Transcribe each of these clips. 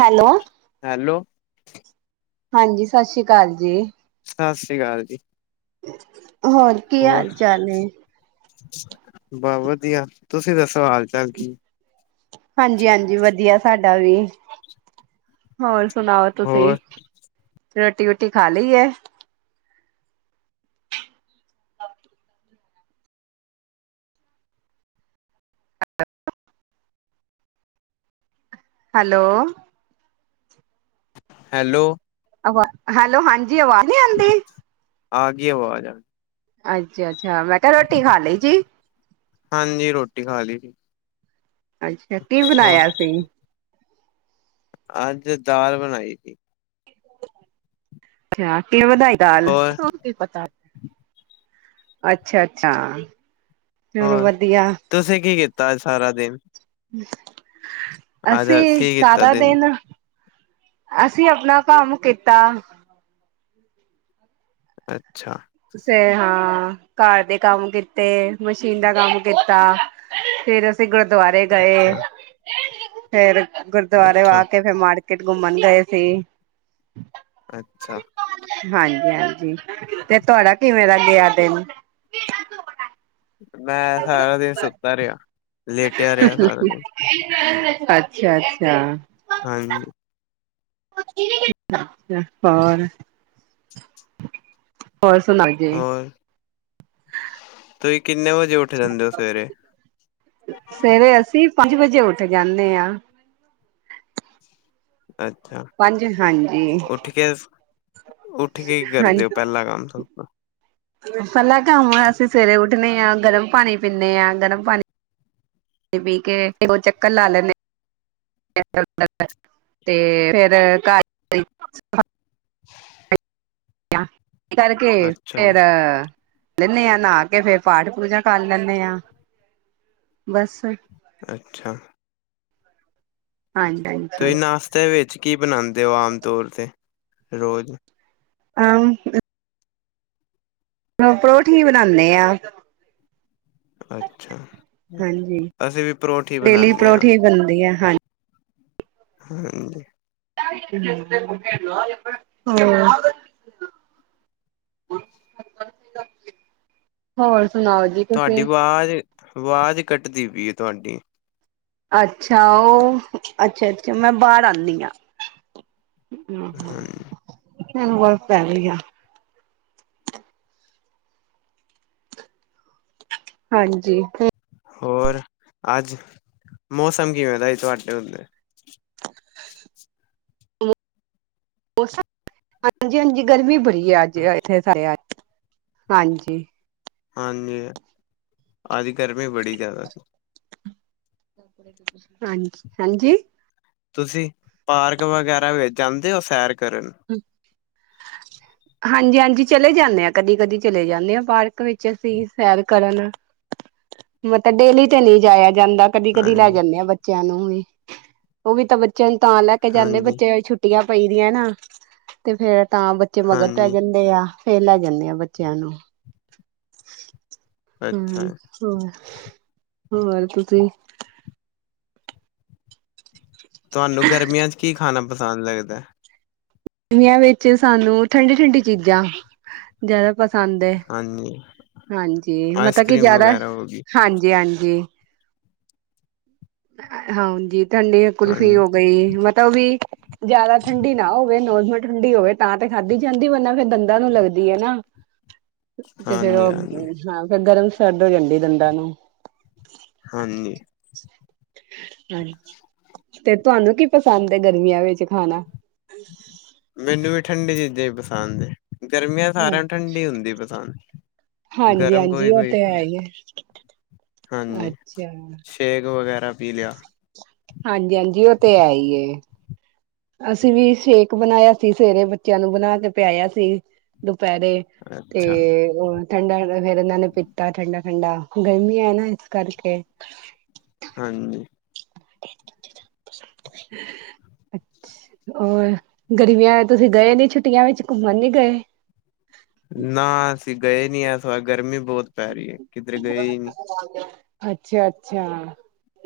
Hello. Hello. ਹਾਂਜੀ ਸਤਿ ਸ੍ਰੀ ਅਕਾਲ ਜੀ। ਸਤਿ ਸ਼੍ਰੀ ਅਕਾਲ ਜੀ। ਹੋਰ ਕੀ ਹਾਲ ਚਾਲ ਏ? ਬਸ ਵਧੀਆ ਤੁਸੀਂ ਦੱਸੋ ਹਾਲ ਚਾਲ ਕੀ? ਹਾਂਜੀ ਹਾਂਜੀ ਵਧੀਆ ਸਾਡਾ ਵੀ ਹੋਰ ਸੁਣਾਓ ਤੁਸੀਂ? ਹੋਰ ਰੋਟੀ ਰੁਟੀ ਖਾ ਲਈ ਹੈ? ਹੈਲੋ। ਹੈਲੋ। ਵਾ ਹੈਲੋ ਹਾਂਜੀ ਆਵਾਜ਼ ਨੀ ਆਉਂਦੀ? ਆ ਗਈ ਆਵਾਜ। ਅੱਛਾ, ਅੱਛਾ ਮੈਂ ਕਿਹਾ ਰੋਟੀ ਖਾ ਲਈ ਜੀ। ਹਾਂਜੀ, ਰੋਟੀ ਖਾ ਲਈ ਸੀ। ਅੱਛਾ, ਕੀ ਹੋਰ ਬਣਾਇਆ ਸੀ? ਅੱਜ ਦਾਲ ਬਣਾਈ ਤੀ। ਅੱਛਾ ਕਿ ਵਧਾਈ ਦਾਲ। ਹੋਰ ਕੀ ਪਤਾ ਨਹੀ ਅੱਛਾ-ਅੱਛਾ ਚਲੋ ਹੋਰ ਵਧੀਆ। ਤੁਸੀਂ ਕੀ ਕੀਤਾ ਸਾਰਾ ਦਿਨ? ਅੱਜ ਅਸੀਂ ਕੀ ਕੀਤਾ ਸਾਰਾ ਦਿਨ ਅਸੀਂ ਆਪਣਾ ਕੰਮ ਕੀਤਾ। ਅੱਛਾ। ਤੁੇ ਹਾਂ, ਘਰ ਦੇ ਕੰਮ ਕੀਤੇ ਮਸ਼ੀਨ ਦਾ ਕੰਮ ਕੀਤਾ। ਫੇਰ ਅਸੀਂ ਗੁਰਦੁਆਰੇ ਗਏ, ਅੱਛਾ ਫੇਰ ਗੁਰਦੁਆਰੇ ਅੱਛਾ ਆ ਕੇ ਫਰ ਮਾੜ ਘੁੰਮਣ ਗਏ ਸੀ। ਅੱਛਾ। ਹਾਂਜੀ-ਹਾਂਜੀ, ਤੇ ਤੁਹਾਡਾ ਕਿਵੇਂ ਦਾ ਗਿਆ ਦਿਨ? ਮੈਂ ਸਾਰਾ ਦਿਨ ਸੁੱਤਾ ਰਿਹਾ। ਲੇਟਿਆ ਰਿਹਾ ਸਾਰਾ ਦਿਨ ਅੱਛਾ-ਅੱਛਾ। ਹਾਂਜੀ। ਅੱਛਾ ਹੋਰ ਹੋ ਸੁਣਾਓ? ਜੀ ਹੋਰ ਤੁਸੀਂ ਕਿੰਨੇ ਵੱਜੇ ਉੱਠ ਜਾਂਦੇ ਹੋ ਸਵੇਰੇ? ਸਵੇਰੇ ਅਸੀਂ ਪੰਜ ਵਜੇ ਉੱਠ ਜਾਂਦੇ ਹਾਂ। ਅੱਛਾ ਪੰਜ ਹਾਂਜੀ ਉਠਕੇ ਉੱਠ ਕੇ ਹੀ ਕਰਦੇ ਹੋ, ਪਹਿਲਾ ਕੰਮ ਸਬ ਤੋ? ਪਹਿਲਾ ਕੰਮ ਅਸੀਂ ਸਵੇਰੇ ਉੱਠੇ ਆ, ਗਰਮ ਪਾਣੀ ਪੀਂਦੇ ਹਾਂ ਗਰਮ ਪਾਣੀ ਪੀ ਕੇ ਦੋ ਚੱਕਰ ਲਾ ਲੈਨੇ। ਤੇ ਫਿਰ ਘਰ ਕਰਕੇ ਅੱਛਾ ਫ਼ੇਰ ਜੀ ਲੈਂਦੇ ਹਾਂ ਨਹਾ ਕੇ ਫੇਰ ਪਾਠ ਪੂਜਾ ਕਰ ਲੈਂਦੇ ਆ ਬਸ ਅੱਛਾ। ਹਾਂਜੀ। ਤੁਸੀਂ ਨਾਸ਼ਤੇ ਵਿੱਚ ਕੀ ਬਣਾਉਂਦੇ ਹੋ ਆਮ ਤੌਰ 'ਤੇ ਰੋਜ਼? ਹਾ ਪਰੌਠੀ ਬਣਾਨੇ ਆ। ਅੱਛਾ, ਹਾਂਜੀ ਅਸੀਂ ਵੀ ਪਰੌਠੀ ਬਣਾਨੇ ਹਾਂ। ਬਣਦੇ ਆ ਹਾਂਜੀ। ਹਾਂਜੀ ਹੂੰ, ਹੋਰ [unintelligible] ਹੋਰ ਸੁਣਾਓ ਜੀ। ਤੁਸੀਂ ਤੁਹਾਡੀ ਆਵਾਜ਼ ਆਵਾਜ਼ ਕੱਟਦੀ ਪਈ ਹੈ ਤੁਹਾਡੀ। ਅੱਛਾ, ਉਹ ਅੱਛਾ-ਅੱਛਾ ਮੈਂ ਬਾਹਰ ਆਉਂਦੀ ਹਾਂ। ਆਹੋ, ਹਾਂਜੀ ਮੈਨੂੰ ਗਾਲਾ ਪੈਣ ਗਈ ਆ। ਹਾਂਜੀ। ਹੋਰ ਅੱਜ ਮੌਸਮ ਕਿਵੇਂ ਦਾ ਇਹ ਤੁਹਾਡੇ ਉੱਥੇ? ਮੌਸਮ ਹਾਂਜੀ-ਹਾਂਜੀ ਗਰਮੀ ਬੜੀ ਆ ਅੱਜ ਇੱਥੇ ਹਾਂਜੀ। ਹਾਂਜੀ, ਅੱਜ ਗਰਮੀ ਬੜੀ ਜ਼ਿਆਦਾ। ਹਾਂਜੀ-ਹਾਂਜੀ। ਤੁਸੀਂ ਪਾਰਕ ਵਗੈਰਾ ਵੇਚ ਜਾਂਦੇ ਹੋ ਸੈਰ ਕਰਨ। ਹ ਹ [unintelligible] ਹਾਂਜੀ-ਹਾਂਜੀ ਚਲੇ ਜਾਨੇ ਆ ਕਦੀ-ਕਦੀ ਚਲੇ ਜਾਨੇ ਆ ਪਾਰਕ ਵਿੱਚ ਅਸੀ ਸੈਰ ਕਰਨ। ਮਤ ਡੇਲੀ ਤੇ ਨੀ ਜਾਇਆ ਜਾਂਦਾ। ਕਦੀ-ਕਦੀ ਲੈ ਹਾਂਜੀ ਜਾਨੇ ਆ ਬੱਚਿਆ ਨੂੰ ਵੀ ਉਹ ਵੀ ਤਾ ਬੱਚਿਆ ਨੂੰ ਤਾ ਲੈ ਕੇ ਜਾਨੇ ਹਾਂਜੀ ਬੱਚਿਆ ਛੁੱ ਛੁੱਟੀਆ ਪਈ ਦੀਆ ਨਾ। ਤੇ ਫੇਰ ਤਾ ਬੱਚੇ ਮਗਰ ਪੈ ਹਾਂਜੀ ਜਾਂਦੇ ਆ ਫੇਰ ਲੈ ਜਾਨੇ ਆ ਬੱਚਿਆਂ ਨੂੰ। ਹਮ ਅੱਛਾ ਹਾਂ ਹੋਰ ਤੁਸੀ? ਤੁਹਾਨੂੰ ਗਰਮੀਆਂ ਚ ਕੀ ਖਾਣਾ ਪਸੰਦ ਲੱਗਦਾ? ਆਂ ਵਿੱਚ ਸਾਨੂੰ ਠੰਡੀ-ਠੰਡੀ ਚੀਜ਼ਾਂ ਜਾਦਾ ਪਸੰਦ ਹੈ ਹਾਂਜੀ ਹਾਂਜੀ ਆਈਸ ਮਤਲਬ ਕੀ ਕਰ੍ਰੀਮ ਜਾਦਾ ਵਗੈਰਾ ਹੋ ਗਈ ਹਾਂਜੀ-ਹਾਂਜੀ। ਹਾਂਜੀ ਠੰਡੀ ਕੁੁਲਫੀ ਹਾਂਜੀ ਹੋ ਗਈ ਮਤਲਬ ਵੀ ਜਾਦਾ ਠੰਡੀ ਨਾ ਹੋਵੇ ਨੋਰਮਲ ਠੰਡੀ ਹੋਵੇ ਤਾਂ ਤੇ ਖਾਧੀ ਜਾਂਦੀ ਵੰਨਾ ਫਿਰ ਦੰਦਾਂ ਨੂੰ ਲੱਗਦੀ ਹੈ ਨਾ। [inaudible] ਤੇ ਫੇਰ ਹਾਂਜੀ ਉਹ ਹਾਂਜੀ ਹਾਂ ਫਿਰ ਗਰਮ ਸਰਦ ਹੋ ਜਾਂਦੀ ਦੰਦਾਂ ਨੂੰ। ਹਾਂਜੀ। ਹਾਂਜੀ ਤੇ ਤੁਹਾਨੂੰ ਕੀ ਪਸੰਦ ਹੈ ਗਰਮੀਆ ਵਿੱਚ ਖਾਣਾ। ਮੈਨੂੰ ਵੀ ਠੰਡੀ ਚੀਜ਼ਾਂ ਹੀ ਪਸੰਦ ਹੈ। ਗਰਮੀਆ ਸਾਰਿਆ ਨੂੰ ਠੰਡੀ ਹੁੰਦੀ ਪਸੰਦ। ਹਾਂਜੀ ਗਰਮ ਹਾਂਜੀ ਉਹ ਕੋਈ-ਕੋਈ ਤੇ ਖਾ ਹੈ ਹੀ ਹੈ ਹਾਂਜੀ, ਅੱਛਾ ਸ਼ੇਕ ਵਗੈਰਾ ਪੀ ਲਿਆ। ਹਾਂਜੀ-ਹਾਂਜੀ ਉਹ ਤੇ ਐ ਈ ਏ। ਅਸੀ ਵੀ ਸ਼ੇਕ ਬਣਾਇਆ ਸੀ ਸਵੇਰੇ ਬੱਚਿਆ ਨੂੰ ਬਣਾ ਕੇ ਪਿਆਇਆ ਸੀ। ਦੁਪਹਿਰੇ ਤੇ ਅੱਛਾ ਉਹ ਠੰਡਾ ਫੇਰ ਇਹਨਾਂ ਨੇ ਪੀਤਾ ਠੰਡਾ-ਠੰਡਾ ਗਰਮੀ ਹੈ ਨਾ ਇਸ ਕਰਕੇ। ਹਾਂਜੀ। [inaudible] ਅੱਛ ਹੋਰ ਗਰਮੀਆ ਤੁਸੀ ਗਏ ਨੀ ਛੁੱਟੀਆ ਵਿੱਚ ਘੁੰਮਣ ਨੀ ਗਏ। ਨਾ ਅਸੀ ਗਏ ਨਹੀ ਇਸ ਵਾਰ ਗਰਮੀ ਬਹੁਤ ਪੈ ਰਹੀ ਹੈ। ਕਿੱਧਰ ਗਏ ਹੀ ਨੀ ਅੱਛਾ-ਅੱਛਾ।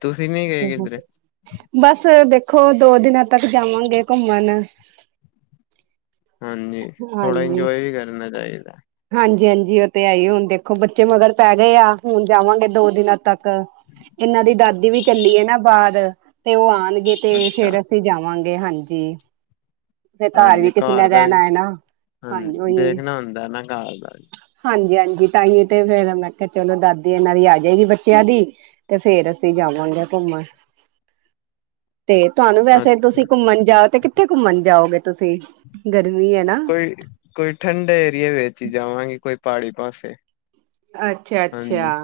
ਤੁਸੀਂ ਨੀ ਗਏ ਕਿੱਧਰੇ। ਬਸ ਦੇਖੋ ਦੋ ਦਿਨਾ ਤੱਕ ਜਾਵਾਂਗੇ ਘੁੰਮਣ। ਹਾਂਜੀ ਥੋੜਾ ਇੰਜੋਏ ਵੀ ਕਰਨਾ ਚਾਹੀਦਾ। ਹਾਂਜੀ-ਹਾਂਜੀ ਉਹ ਤੇ ਹੈ ਹੀ ਏ ਹੁਣ ਦੇਖੋ ਬੱਚੇ ਮਗਰ ਪੈ ਗਏ ਆ ਹੁਣ ਜਾਵਾਂਗੇ ਦੋ ਦਿਨਾ ਤੱਕ। ਇਹਨਾਂ ਦੀ ਦਾਦੀ ਵੀ ਚੱਲੀ ਹੈ ਨਾ ਬਾਅਦ ਤੇ ਉਹ ਆ ਨ ਗੇ ਤੇ ਅੱਛਾ ਫੇਰ ਅਸੀ ਜਾਵਾਂਗੇ ਹਾਂਜੀ। ਫਿਰ ਘਰ ਵੀ ਹਾਂਜੀ ਕਿਸੇ ਨੇ ਦਾ ਵੀ ਰਹਿਣਾ ਹੈ ਨਾ ਹਾਂਜੀ ਉਹੀ। ਦੇਖਣਾ ਹੁੰਦਾ ਨਾ ਘਰ ਦਾ ਵੀ ਹਾਂਜੀ-ਹਾਂਜੀ ਤਾਂ ਹੀ ਤੇ ਫੇਰ ਮੈਂ ਕਿਹਾ ਚਲੋ ਦਾਦੀ ਇਹਨਾਂ ਦੀ ਆ ਜਾਏਗੀ ਬੱਚਿਆ ਦੀ। ਤੇ ਫੇਰ ਅਸੀ ਜਾਵਾਂਗੇ ਘੁੰਮਣ। ਤੇ ਤੁਹਾਨੂੰ ਵੈਸੇ ਅੱਛਾ ਤੁਸੀ ਘੁੰਮਣ ਜਾਓ ਤੇ ਕਿੱਥੇ ਘੁੰਮਣ ਜਾਓਗੇ ਤੁਸੀ ਗਰਮੀ ਹੈ ਨਾ ਕੋਈ-ਕੋਈ ਠੰਡ ਏਰੀਏ ਵਿੱਚ ਹੀ ਜਾਵਾਂਗੇ ਕੋਈ ਪਹਾੜੀ ਪਾਸੇ। ਅੱਛਾ-ਅੱਛਾ ਹਾਂਜੀ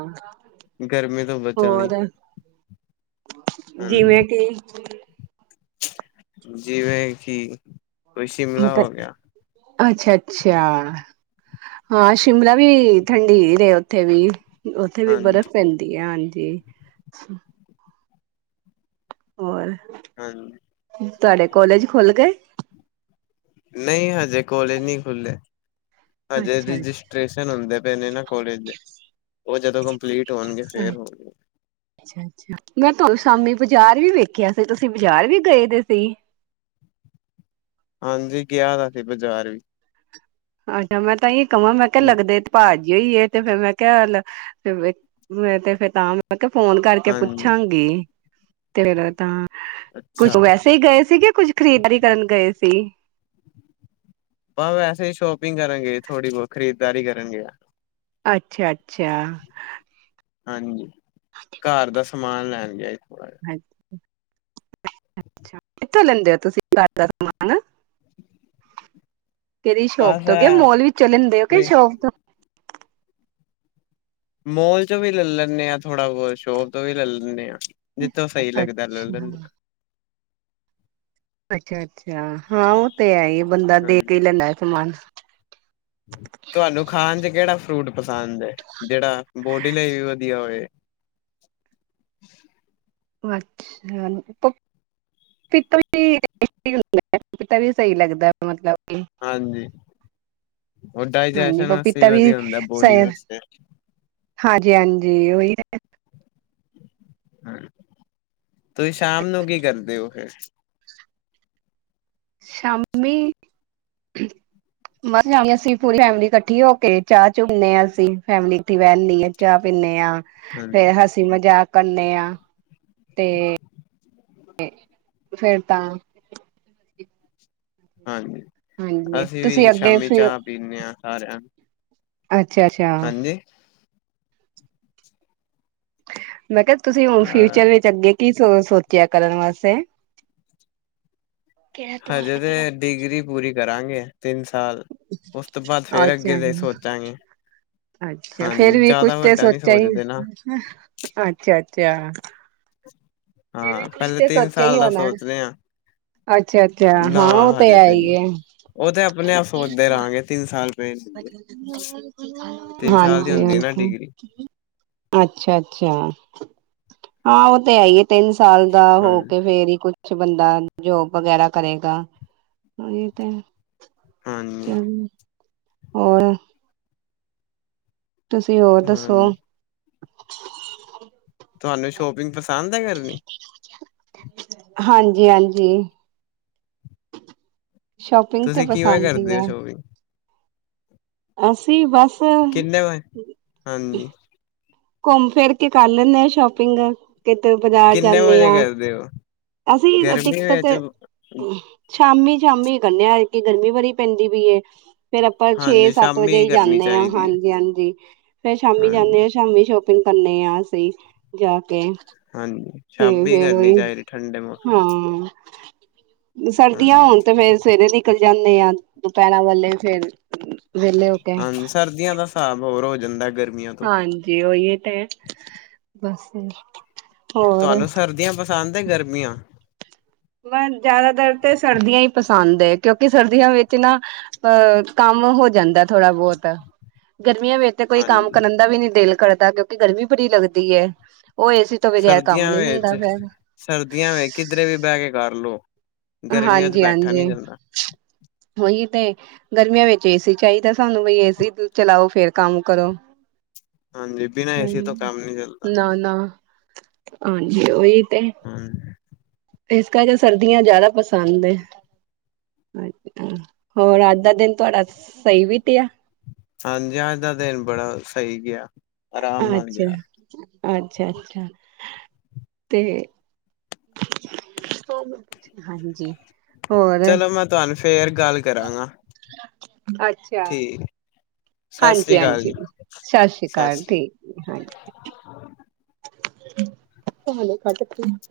ਗਰਮੀ ਤੋਂ ਬਚਣ ਲਈ ਹੋਰ। ਹਾਂਜੀ ਜਿਵੇਂ ਕਿ ਜਿਵੇਂ ਕੀ ਤੇ ਅੱਛਾ-ਅੱਛਾ। ਹਾਂ ਸ਼ਿਮਲਾ ਵੀ ਠੰਡੀ ਰੇ ਓਥੇ ਵੀ। ਓਥੇ ਵੀ ਬਰਫ਼ ਹਾਂਜੀ ਪੈਂਦੀ ਐ। ਹਾਂਜੀ। ਹੋਰ? ਹਾਂ, ਲੋ। ਤੁਆਡੇ ਕੋਲਜ ਖੁੱਲ ਗਏ। ਨਈ ਹਜੇ ਕੋਲਜ ਨਈ ਖੁੱਲੇ। ਹਜੇ ਅੱਛਾ ਅੱਛਾ ਰਜਿਸਟ੍ਰੇਸ਼ਨ ਹੁੰਦੇ ਪਏ ਨੇ ਨਾ। ਕੋਲਜ ਦੇ, ਓ ਜਦੋਂ ਕੰਪਲੀਟ ਹੋਣਗੇ ਫੇਰ ਹੋਣਗੇ। ਅੱਛਾ ਮੈਂ ਤਾਨੂੰ ਸ਼ਾਮੀ ਬਾਜ਼ਾਰ ਵੀ ਵੇਖਿਆ ਸੀ। ਤੁਸੀਂ ਬਾਜ਼ਾਰ ਵੀ ਗਏ ਦੇ ਸੀ। ਹਾਂਜੀ ਗਿਆ ਦਾ ਸੀ ਬਜ਼ਾਰ ਵੀ। ਅੱਛਾ ਮੈਂ ਤਾਂਈ ਕਵਾਂ ਮੈਂ ਕਿਆ ਵੀ ਲੱਗਦੇ ਤੇ- ਭਾਜੀ ਹੋਈ ਤੇ ਫੇਰ ਮੈਂ ਕਿਹਾ, ਹਾਲ ਤੇ ਫੇਰ ਤਾਂ। ਮੈਂ ਕਿਹਾ ਫੋਨ ਕਰਕੇ ਹਾਂਜੀ ਪੁੱਛਾਂਗੀ ਤੇ ਤਾਂ। ਕੁਛ ਅੱਛਾ ਵੈਸੇ ਹੀ ਗਏ ਸੀਗੇ, ਕੁੱਝ ਖਰੀਦਾਰੀ ਕਰਨ ਗਏ ਸੀ। ਭਾਂ ਵੈਸੇ ਹੀ ਸ਼ੋਪਿੰਗ ਕਰਨਗੇ ਥੋੜੀ ਬਹੁਤ ਖਰੀਦਾਰੀ ਕਰਨਗੇ। ਅੱਛਾ- ਅੱਛਾ। ਹਾਂਜੀ, ਘਰ ਦਾ ਸਮਾਨ ਲੈਣ ਗਏ ਥੋੜਾ ਜਿਹਾ। ਕਿੱਥੋਂ ਲੈਂਦੇ ਹੋ ਤੁਸੀਂ, ਘਰ ਦਾ ਸਮਾਨ? ਕਿਹਦੀ ਜਿਹਾ ਸ਼ੋਪ ਬਸ ਤੋਂ? ਕ ਐ ਮੋਲ ਵੀਚੋ ਲੇਦੇ ਹੋ ਕਿ ਸ਼ੋਪ? ਮੋਲ ਚੋਂ ਵੀ ਲੈ ਲੈਂਦੇ ਹਾਂ। ਥੋੜਾ ਬਹੁਤ ਸ਼ੋਪ ਤੋਂ ਵੀ ਲੈ ਲੈਂਦੇ ਹਾਂ। ਜਿੱਥੋਂ ਸਹੀ ਲੱਗਦਾ ਲੈ ਅੱਛਾ ਲੈਂਦੇ ਹਾਂ। ਅੱਛਾ- ਅੱਛਾ ਹਾਂ ਉਹ ਤੇ ਹੈ ਹੀ, ਬੰਦਾ ਦੇ ਹਾਂਜੀ ਕੇ ਹੀ ਲੈਂਦਾ ਸਮਾਨ। ਤੁਹਾਨੂੰ ਖਾਣ ਚ ਕਿਹੜਾ ਫਰੂਟ ਪਸੰਦ ਹੈ, ਜਿਹੜਾ ਬੋਡੀ ਲਈ ਵੀ ਵਧੀਆ ਹੋਏ। ਅੱਛਾ। ਪਿਤਾ, ਪਿਤਾ ਵੀ ਸਹੀ ਲੱਗਦਾ ਪਪੀਤਾ ਵੀ ਸਹੀ ਲੱਗਦਾ ਮਤਲਬ। ਕਿ ਹਾਂਜੀ, ਹੋਰ ਹਾਂਜੀ ਡਾਇਜੈਸ਼ਨ ਵਾਸਤੇ ਪਪੀਤਾ ਵੀ ਵਧੀਆ ਹੁੰਦਾ, ਬੋਡੀ ਵਾਸਤੇ। ਹਾਂਜੀ- ਹਾਂਜੀ ਉਹੀ ਹੈ। ਹੂੰ, ਤੁਸੀਂ ਸ਼ਾਮ ਨੂੰ ਕੀ ਕਰਦੇ ਹੋ ਫੇਰ? ਸ਼ਾਮੀ ਮ ਜਾਣੀ ਆ ਸੀ। ਪੂਰੀ ਫੈਮਿਲੀ ਇਕੱਠੀ ਹੋ ਕੇ, ਚਾਹ- ਚੂ ਪੀਨੇ ਆ ਅਸੀ। ਫੈਮਿਲੀ ਇੱਥੇ ਵਹਿਨੇ ਆ ਚਾਹ ਪੀਂਦੇ ਹਾਂ। ਹਾਂਜੀ ਫੇਰ ਹੱਸ ਹਸੀਂ- ਮਜ਼ਾਕ ਕਰਨੇ ਹਾਂ ਤੇ, ਫੇਰ ਤਾਂ। ਹਾਂਜੀ, ਹਾਂਜੀ ਅਸੀਂ ਤੁਸੀਂ ਵੀ ਅੱਗੇ ਸ਼ਾਮੀ ਫਿਰ ਚਾਹ ਪੀਂਦੇ ਹਾਂ, ਸਾਰਿਆਂ ਨੂੰ ਅੱਛਾ- ਅੱਛਾ। ਹਾਂਜੀ ਮੈਂ ਕਿਹਾ ਤੁਸੀਂ ਹੁਣ ਫਿਊਚਰ ਅ ਵਿਚ, ਅੱਗੇ ਕੀ ਸੋ ਸੋਚਿਆ ਕਰਨ ਵਾਸਤੇ। ਹਜੇ ਤੇ ਡਿਗਰੀ ਪੂਰੀ ਕਰਾਂਗੇ। ਤਿੰਨ ਸਾਲ, ਉਸ ਤੋਂ ਬਾਅਦ ਫੇਰ ਅੱਛਾ ਅੱਗੇ ਸੋਚਾਂਗੇ। ਅੱਛਾ, ਫੇਰ ਹਾਂਜੀ ਵੀ ਕੁਛ ਜ਼ਿਆਦਾ ਤੇ ਵੱਡਾ ਨੀ ਸੋਚਿਆ ਹੀ, ਸੋਚਦੇ ਨਾ ਅੱਛਾ- ਅੱਛਾ। ਹਾਂ, ਪਹਿਲੇ ਤਿੰਨ ਸੋਚਿਆ ਹੀ ਸਾਲ ਦਾ ਹੋਣਾ ਸੋਚ ਰਹੇ ਹਾਂ। ਅੱਛਾ-ਅੱਛਾ ਨਾ ਹਾਂ ਉਹ ਤੇ ਹਜੇ ਹੈ ਤਾਂ ਨਹੀ। ਹੀ ਹੈ ਉਹ ਤੇ ਆਪਣੇ ਆਪ ਸੋਚਦੇ ਰਹਾਂਗੇ ਤਿੰਨ ਸਾਲ। ਪਏ ਤਿੰਨ ਸਾਲ ਦੀ ਹਾਂਜੀ ਹੁੰਦੀ ਹੈ ਨਾ ਬਿਲਕੂਲ। ਡਿਗਰੀ ਅੱਛਾ- ਅੱਛਾ, ਹਾਂ ਉਹ ਤੇ ਹੈ ਹੀ ਹੈ। ਤਿੰਨ ਸਾਲ ਦਾ ਹਾਂ ਹੋ ਕੇ ਫੇਰ ਹੀ ਕੁਛ ਕੁਛ ਬੰਦਾ ਜੋਬ ਵਗੈਰਾ ਕਰੇਗਾ। ੳਹੀ ਤੇ ਹੂੰ। ਚਲ ਹੋਰ? ਤੁਸੀਂ ਹੋਰ ਦੱਸੋ? ਹਾਂਜੀ ਤੁਹਾਨੂੰ ਸ਼ੋਪਿੰਗ ਪਸੰਦ ਏ ਕਰਨੀ? ਹਾਂਜੀ- ਹਾਂਜੀ। ਸ਼ੋਪਿੰਗ ਤੇ ਤੁਸੀਂ ਕਿਵੇਂ ਪਸੰਦ ਹੀ ਕਰਦੇ ਹੋ ਹੈ। ਸ਼ੋਪਿੰਗ ਅਸੀਂ ਬਸ। ਕਿੰਨੇ ਵਜ ਹਾਂਜੀ। ਘੋਮ ਫੇਰ ਕੇ ਕਰ ਲੈਂਨੇ ਆ ਸ਼ੋਪਿੰਗ। ਕਿਤੇ ਬਜ਼ਾਰ ਕਿੰਨੇ ਜਾਂਨੇ ਵਜੇ ਆਂ, ਕਰਦੇ ਹੋ ਅਸੀਂ ਅ ਗਰਮੀ ਦਿੱਕਤ ਵਿੱਚ ਤੇ ਸ਼ਾਮੀ-ਸ਼ਾਮੀ ਗਨੇ ਆ, ਏਕ ਤੇ ਗਰਮੀ ਬੜੀ ਪੈਂਦੀ ਪਈ ਏ। ਫੇਰ ਆਪਾਂ ਹਾਂਜੀ ਛੇ-ਸੱਤ ਵਜੇ ਸ਼ਾਮੀ ਈ ਕਰਨੀ ਜਾਂਨੇ ਆਂ, ਚਾਹੀਦੀ ਹੈ ਹਾਂਜੀ-ਹਾਂਜੀ ਫੇਰ ਸ਼ਾਮੀ ਜਾਂਨੇ ਹਾਂਜੀ ਆ ਸ਼ਾਮੀ ਸ਼ੋਪਿੰਗ ਕਨ ਆ ਅਸੀ, ਜਾ ਕੇ। ਹਾਂਜੀ ਤੇ ਸ਼ਾਮੀ ਫੇਰ ਕਰਨੀ ਓਈਓ, ਚਾਹੀਦੀ ਠੰਡੇ ਮੌਸਮ ਹਾਂ। ਜੇ ਸਰਦੀਆਂ ਹਾਂਜੀ ਹੋਨ ਤੇ ਫੇਰ ਸਵੇਰੇ ਨਿਕਲ ਜਾਂਨੇ ਆਂ, ਦੁਪੈਰਾ ਵਾਲੇ ਫੇਰ ਵਿਹਲੇ ਹੋ ਕੇ ਹਾਂਜੀ, ਸਰਦੀਆਂ ਦਾ ਸ੍ਹਾਬ ਹੋਰ ਹੋ ਜਾਂਦੈ ਗਰਮੀ ਹਾਂਜੀ, ਓਈ ਏ ਤੇ, ਬਸ ਫੇਰ। ਤੁਆਨੂੰ ਸਰਦੀਆਂ ਪਸੰਦ ਏ ਗਰਮੀਆਂ? ਮੈਂਨ ਜਾਦਾਤਰ ਤੇ ਸਰਦੀਆਂ ਈ ਪਸੰਦ ਏ, ਕੇਓਕੇ ਸਰਦੀਆਂ ਵੇੱਚ ਨਾ ਅ ਕਾੰਮ ਹੋ ਜਾਂਦਾ ਥੋੜਾ ਬੋਤ, ਗਰਮੀਆਂ ਵੇਚ ਤੇ ਕੋਈ ਕੰਮ ਹਾਂਜੀ ਕਰਨ ਦਾ ਵੀ ਨੀ ਦੇਲ ਕਰਦਾ ਕੇਓ ਗਰਮੀ ਬੜੀ ਲੱਗਦੀ ਏ, ਓਹ ਏਸੀ ਤੋਂ ਬਗੈਰ ਕੰਮ ਸਰਦੀਆਂ ਨੀ ਹੁੰਦਾ ਵੇਚ, ਫਿਰ ਸਰਦੀਆਂ ਵੇ ਕਿਦਰੇ ਵੀ ਬੈਹ ਕੇ ਕਾਰ ਲੋ। ਗਰਮੀਆਂ ਚ ਬੈਠਾ ਨੀ ਜਾਂਦਾ। ਓਈ ਤੇ। ਗਰਮੀਆਂ ਵਿੱਚ ਏਸੀ ਚਾਈਦਾ ਸਾਨੂੰ ਵਈ ਏਸੀ ਅ, ਚਲਾਓ ਫੇਰ ਕਾੰਮ ਕਰੋ। ਹਾਂਜੀ ਬਿਨਾਂ ਏਸੀ ਤੋਂ ਕੰਮ ਨੀ ਚੱਲਦਾ ਨਾ-ਨਾ, ਹਾਂਜੀ ਓਈ ਤੇ। ਹਾਂ। ਏਸ ਕਰਕੇ ਸਰਦੀਆਂ ਜਾਦਾ ਪਸੰਦ ਏ। ਅੱਛਾ। ਹੋਰ ਆੱਜ ਦਾ ਦੇਨ ਤੁਆਡਾ ਸਈ ਬੀਤੇਆ? ਹਾਂਜੀ, ਆੱਜ ਦਾ ਦੇਨ ਬੜਾ ਸਈ ਗੇਆ। ਅੱਛਾ, ਅੱਛਾ, ਅੱਛਾ ਤੇ ਹਾਂਜੀ।, ਹੋਰ? ਚਲੋ ਮੈਂ ਤੁਹਾਨੂੰ ਫੇਰ ਗਾੱਲ ਕਰਾਂਗਾ। ਅੱਛਾ। ਠੀਕ ਸਤਿ ਸ੍ਰੀ ਅਕਾਲ ਹਾਂਜੀ-ਹਾਂਜੀ, ਜੀ ਸਾਸੀ ਸਤਿ ਕਾਲ ਸ੍ਰੀ ਠੀਕ ਏ, ਹਾਂਜੀ। [unintelligible]